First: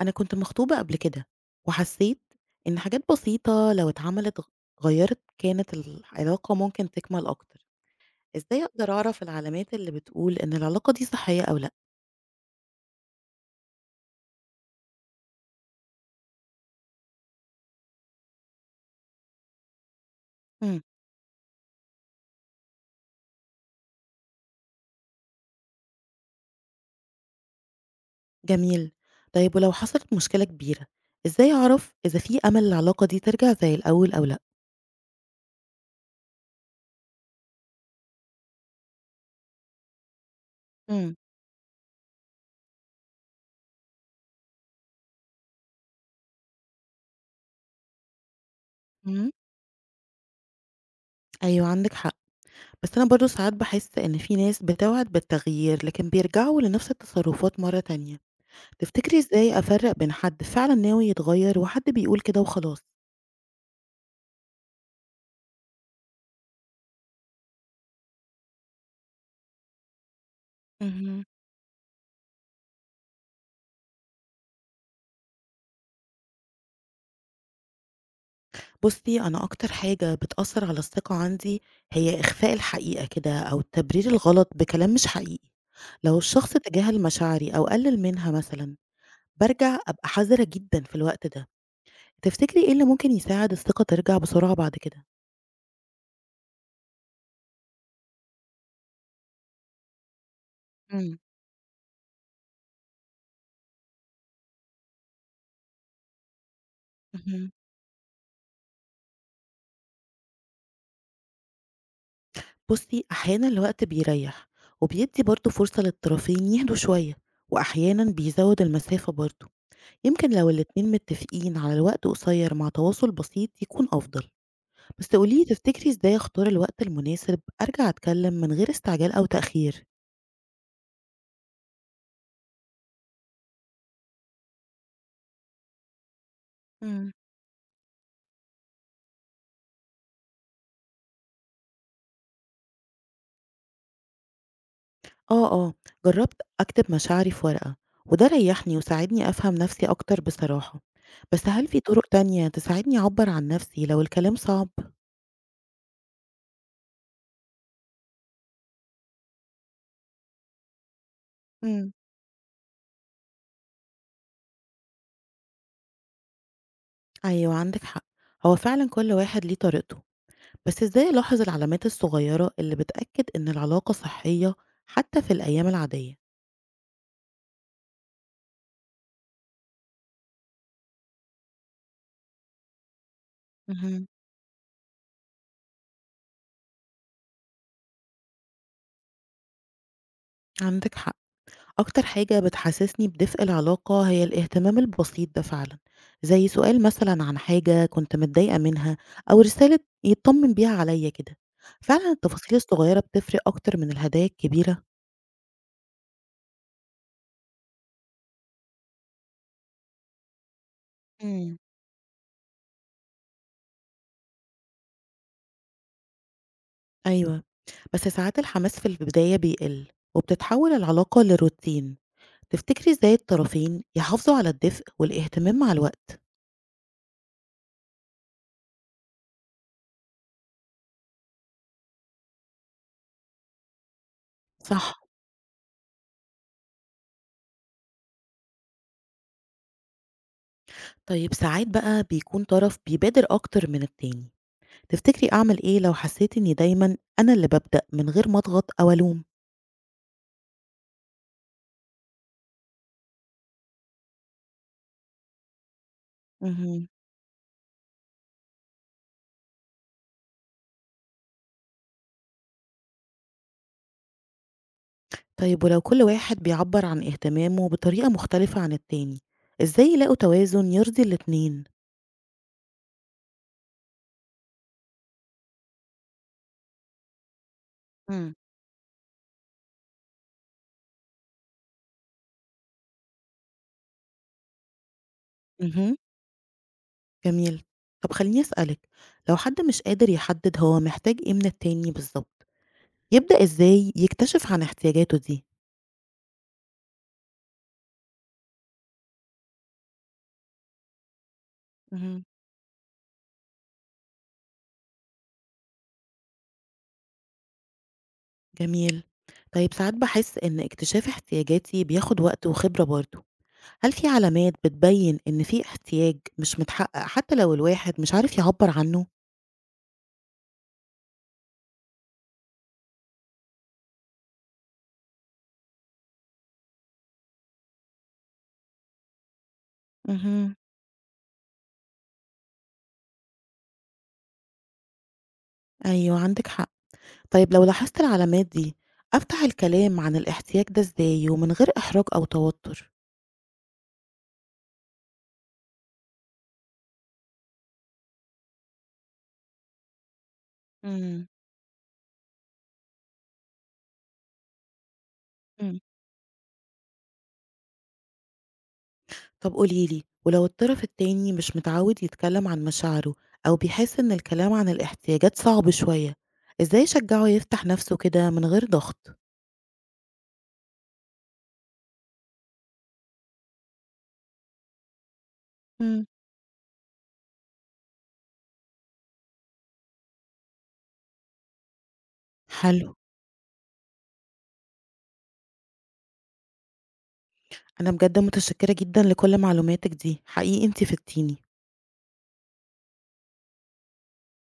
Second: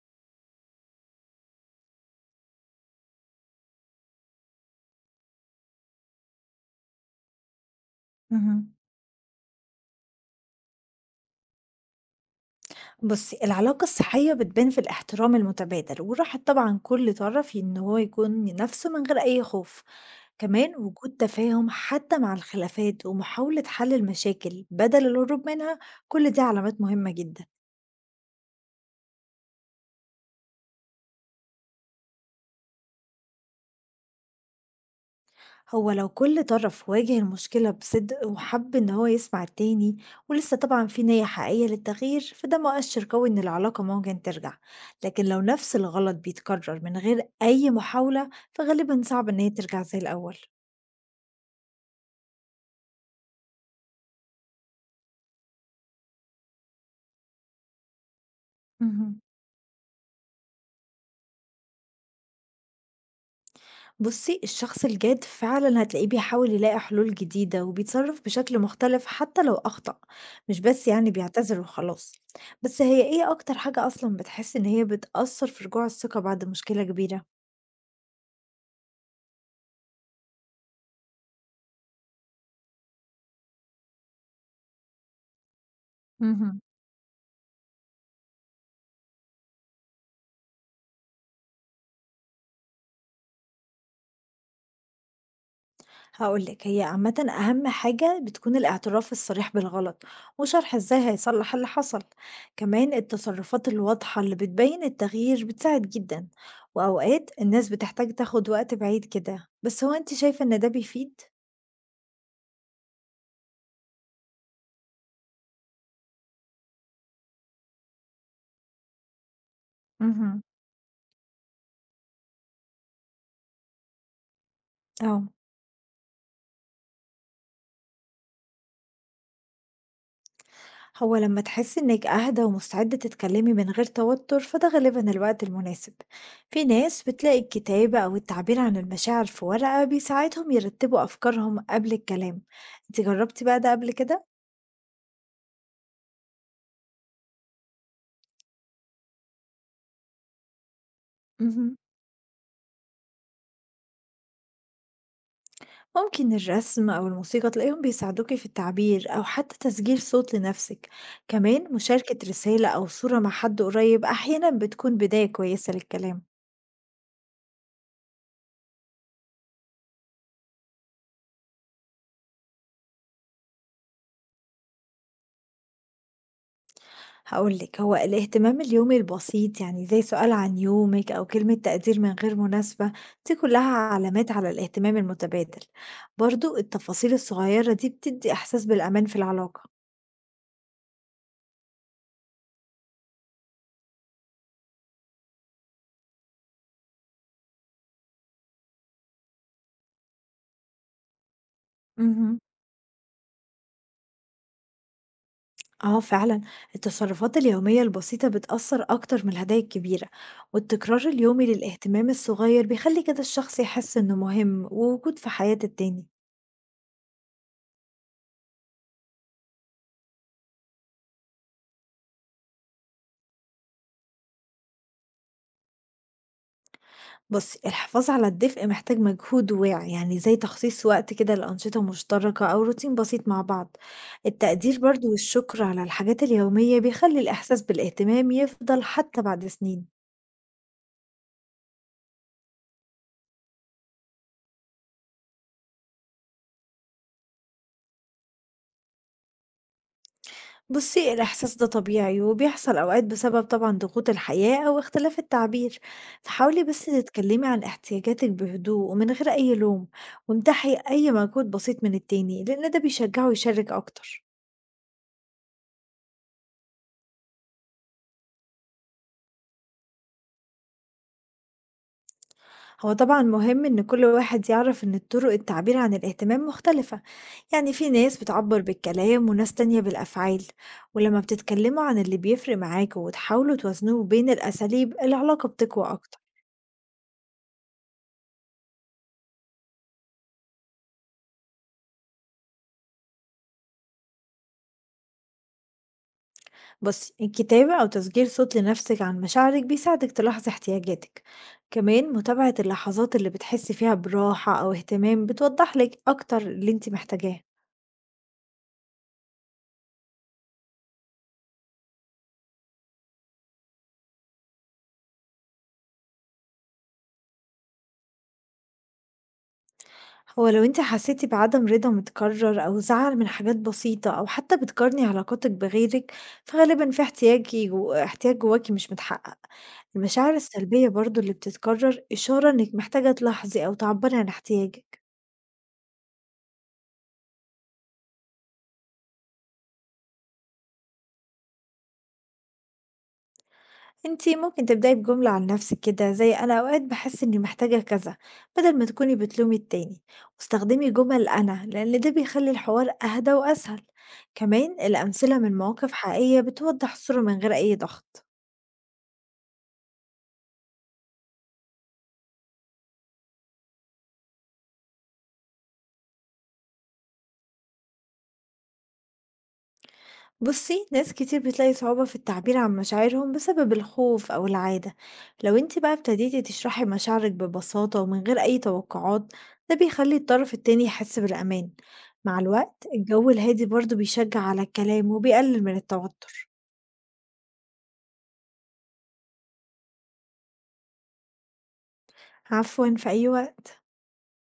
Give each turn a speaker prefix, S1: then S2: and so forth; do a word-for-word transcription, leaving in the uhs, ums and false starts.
S1: أنا كنت مخطوبة قبل كده، وحسيت إن حاجات بسيطة لو اتعملت غيّرت كانت العلاقة ممكن تكمل أكتر، إزاي
S2: اهم.
S1: أقدر أعرف العلامات اللي بتقول إن العلاقة دي صحية أو لأ؟
S2: بُصّي، العلاقة الصحية بتبان في الاحترام المتبادل، وراحة طبعًا كل طرف إن هو يكون نَفْسه من غير أي خوف، كمان
S1: إمم،
S2: وجود تفاهم حتى مع الخلافات ومحاولة حل المشاكل بدل الهروب منها، كل دي علامات مهمة جدًا.
S1: جميل. طيب ولو حصلت مشكلة كبيرة، إزاي أعرف إذا في أمل العلاقة دي ترجع زي الأول أو لأ؟
S2: هو لو كل طرف واجه المشكلة بصدق وحب إن هو يسمع التاني ولسه طبعا في
S1: إمم،
S2: نية حقيقية للتغيير فده مؤشر قوي إن العلاقة ممكن ترجع. لكن لو نفس الغلط بيتكرر من غير أي محاولة فغالبا صعب
S1: إمم،
S2: إن هي ترجع زي الأول.
S1: أيوه عندِك حق، بس أنا برضه ساعات باحس إن في ناس بتوعد بالتغيير لكن بيرجعوا لنفس التصرفات مرة تانية. تفتكري
S2: مهم.
S1: إزاي أفرّق بين حد فعلًا ناوي يتغيّر وحد بيقول كده وخلاص؟
S2: بصي الشخص الجاد فعلا هتلاقيه بيحاول يلاقي حلول جديدة وبيتصرف بشكل مختلف حتى لو أخطأ، مش بس يعني
S1: اهم.
S2: بيعتذر وخلاص. بس هي إيه أكتر حاجة أصلا بتحس إن هي بتأثر في رجوع الثقة بعد مشكلة كبيرة؟
S1: بُصّي، أنا أكتر حاجة بتأثّر على الثقة عندي هي إخفاء الحقيقة كده أو التبرير الغلط بكلام مش حقيقي. لو الشخص
S2: مهم.
S1: تجاهل مشاعري أو قلِّل منها مثلًا، بارجع أبقى حذرة جدًا في الوقت ده. تفتكري إيه اللي ممكن يساعد الثقة ترجع بسرعة بعد كده؟
S2: هاقول لِك، هي عامةً أهم حاجة بتكون الاعتراف الصريح بالغلط، وشرح إزاي
S1: إمم،
S2: هيصلّح اللي حصل، كمان التصرفات الواضحة اللي بتبين التغيير بتساعد جدًا، وأوقات
S1: اهم.
S2: الناس بتحتاج تاخد وقت بعيد كده، بس هو أنتِ شايفة إن ده بيفيد؟
S1: بُصّي، أحيانًا الوقت بيريّح وبيدّي برضه فرصة للطرفين يهدوا شوية وأحيانًا بيزوّد المسافة برضه. يمكن
S2: اهم.
S1: لو الاتنين متفقين على الوقت قصير مع تواصل بسيط يكون أفضل. بس
S2: آه.
S1: تقوليلي تفتكري ازاي اختار الوقت المناسب أرجع أتكلم من غير استعجال أو تأخير؟
S2: هو لما تحسي إنك أهدى ومستعدة تتكلمي من غير توتر فده غالبا الوقت المناسب. في ناس
S1: مم.
S2: بتلاقي الكتابة أو التعبير عن المشاعر في ورقة بيساعدهم يرتبوا أفكارهم قبل الكلام. انت جربتي بقى ده قبل كده؟
S1: آه آه، جربت أكتب مشاعري في ورقة، وده ريحني وساعدني أفهم نفسي أكتر بصراحة. بس هل
S2: مهم.
S1: في طرق تانية تساعدني أعبر عن نفسي لو الكلام صعب؟
S2: ممكن الرسم أو الموسيقى تلاقيهم بيساعدوكي في التعبير أو حتى تسجيل صوت لنفسك، كمان
S1: مم.
S2: مشاركة رسالة أو صورة مع حد قريب أحيانا بتكون بداية كويسة للكلام.
S1: أيوة عندك حق، هو فعلا كل واحد ليه طريقته. بس ازاي ألاحظ العلامات الصغيرة اللي بتأكد إن العلاقة صحية حتى في الأيام العادية؟
S2: هاقول لِك، هو الاهتمام اليومي البسيط يعني زي سؤال عن يومِك أو كلمة تقدير من غير مناسبة، دي كلها
S1: مهم.
S2: علامات على الاهتمام المتبادل، برضه التفاصيل الصغيرة دي بتدّي إحساس بالأمان في العلاقة.
S1: عندك حق، أكتر حاجة بتحسسني بدفء العلاقة هي الاهتمام البسيط ده فعلا، زي سؤال مثلا عن حاجة كنت متضايقة منها أو رسالة يطمن بيها عليا كده. فعلا
S2: اهم.
S1: التفاصيل الصغيرة بتفرق أكتر من الهدايا الكبيرة.
S2: آه فعلًا، التصرفات اليومية البسيطة بتأثّر أكتر من الهدايا الكبيرة، والتكرار اليومي
S1: مم.
S2: للاهتمام الصغير بيخلّي كده الشخص يحس إنه مهم ووجود في حياة التاني.
S1: أيوة، بس ساعات الحماس في البداية بيقل وبتتحول العلاقة لروتين. تفتكري ازاي الطرفين يحافظوا على الدفء والاهتمام مع الوقت؟
S2: بُصّي، الحفاظ على الدفء محتاج مجهود واعي، يعني زي تخصيص وقت كده لأنشطة مشتركة أو روتين بسيط مع بعض. التقدير
S1: صح.
S2: برضه والشكر على الحاجات اليومية بيخلي الإحساس بالاهتمام يفضل حتى بعد سنين.
S1: طيب ساعات بقى بيكون طرف بيبادر أكتر من التاني، تفتكري أعمل إيه لو حسيت إني دايمًا أنا اللي بابدأ من غير ما أضغط أو ألوم؟
S2: بُصّي، الإحساس ده طبيعي وبيحصل أوقات بسبب طبعًا ضغوط الحياة أو اختلاف التعبير، فحاولي بس
S1: اهم.
S2: تتكلمي عن احتياجاتِك بهدوء ومن غير أي لوم، وامدحي أي مجهود بسيط من التاني، لإن ده بيشجعه يشارك أكتر.
S1: طيب ولو كل واحد بيعبّر عن اهتمامه بطريقة مختلفة عن التاني، إزاي يلاقوا توازن يرضي الاتنين؟
S2: هو طبعا مهم إن كل واحد يعرف إن طرق التعبير عن الاهتمام مختلفة، يعني في ناس
S1: إمم.
S2: بتعبر بالكلام وناس تانية بالأفعال، ولما بتتكلموا عن اللي بيفرق معاكوا وتحاولوا توازنوه بين الأساليب العلاقة بتقوى
S1: اهم،
S2: أكتر.
S1: جميل. طب خلّيني أسألِك، لو حد مش قادر يحدد هو محتاج إيه من التاني بالضبط، يبدأ إزاي يكتشف عن احتياجاته دي؟
S2: بصي الكتابة أو تسجيل صوت لنفسك عن مشاعرك بيساعدك تلاحظ احتياجاتك، كمان
S1: اهم.
S2: متابعة اللحظات اللي بتحسي فيها براحة أو اهتمام بتوضح لك أكتر اللي انت محتاجاه.
S1: جميل. طيب ساعات باحس إن اكتشاف احتياجاتي بياخد وقت وخبرة برضه. هل في علامات بتبين إن في احتياج مش متحقق حتى لو الواحد مش عارف يعبّر عنه؟
S2: هو لو انت حسيتي بعدم رضا متكرر او زعل من حاجات بسيطة او حتى بتقارني علاقاتك بغيرك فغالبا في احتياجي جو... احتياج جواكي مش متحقق. المشاعر
S1: اهم.
S2: السلبية برضو اللي بتتكرر اشارة انك محتاجة تلاحظي او تعبري عن احتياجك.
S1: أيوه عندِك حق. طيب لو لاحظت العلامات دي، أفتح الكلام عن الاحتياج ده إزاي ومن غير إحراج أو توتر؟
S2: انت ممكن تبدأي بجملة عن نفسك كده زي انا اوقات بحس اني محتاجة كذا، بدل ما تكوني بتلومي التاني، واستخدمي
S1: إمم،
S2: جمل انا لان ده بيخلي الحوار اهدى واسهل، كمان الامثلة من
S1: إمم.
S2: مواقف حقيقية بتوضح الصورة من غير اي ضغط.
S1: طب قولي لي، ولو الطرف التاني مش متعود يتكلم عن مشاعره أو بيحس إن الكلام عن الاحتياجات صعب شوية، إزاي أشجعه يفتح نفسه كده من غير ضغط؟
S2: بُصّي، ناس كتير بتلاقي صعوبة في التعبير عن مشاعرهم بسبب الخوف أو العادة، لو أنتِ بقى
S1: إمم.
S2: ابتديتِ تشرحي مشاعرِك ببساطة ومن غير أي توقعات، ده بيخلّي الطرف التاني يحس بالأمان، مع الوقت
S1: حلو،
S2: الجو الهادي برضه بيشجع على الكلام وبيقلل من التوتر.
S1: أنا بجد متشكرة جدًا لكل معلوماتِك دي، حقيقي أنتِ فدتيني.
S2: عفوًا، في أي وقت.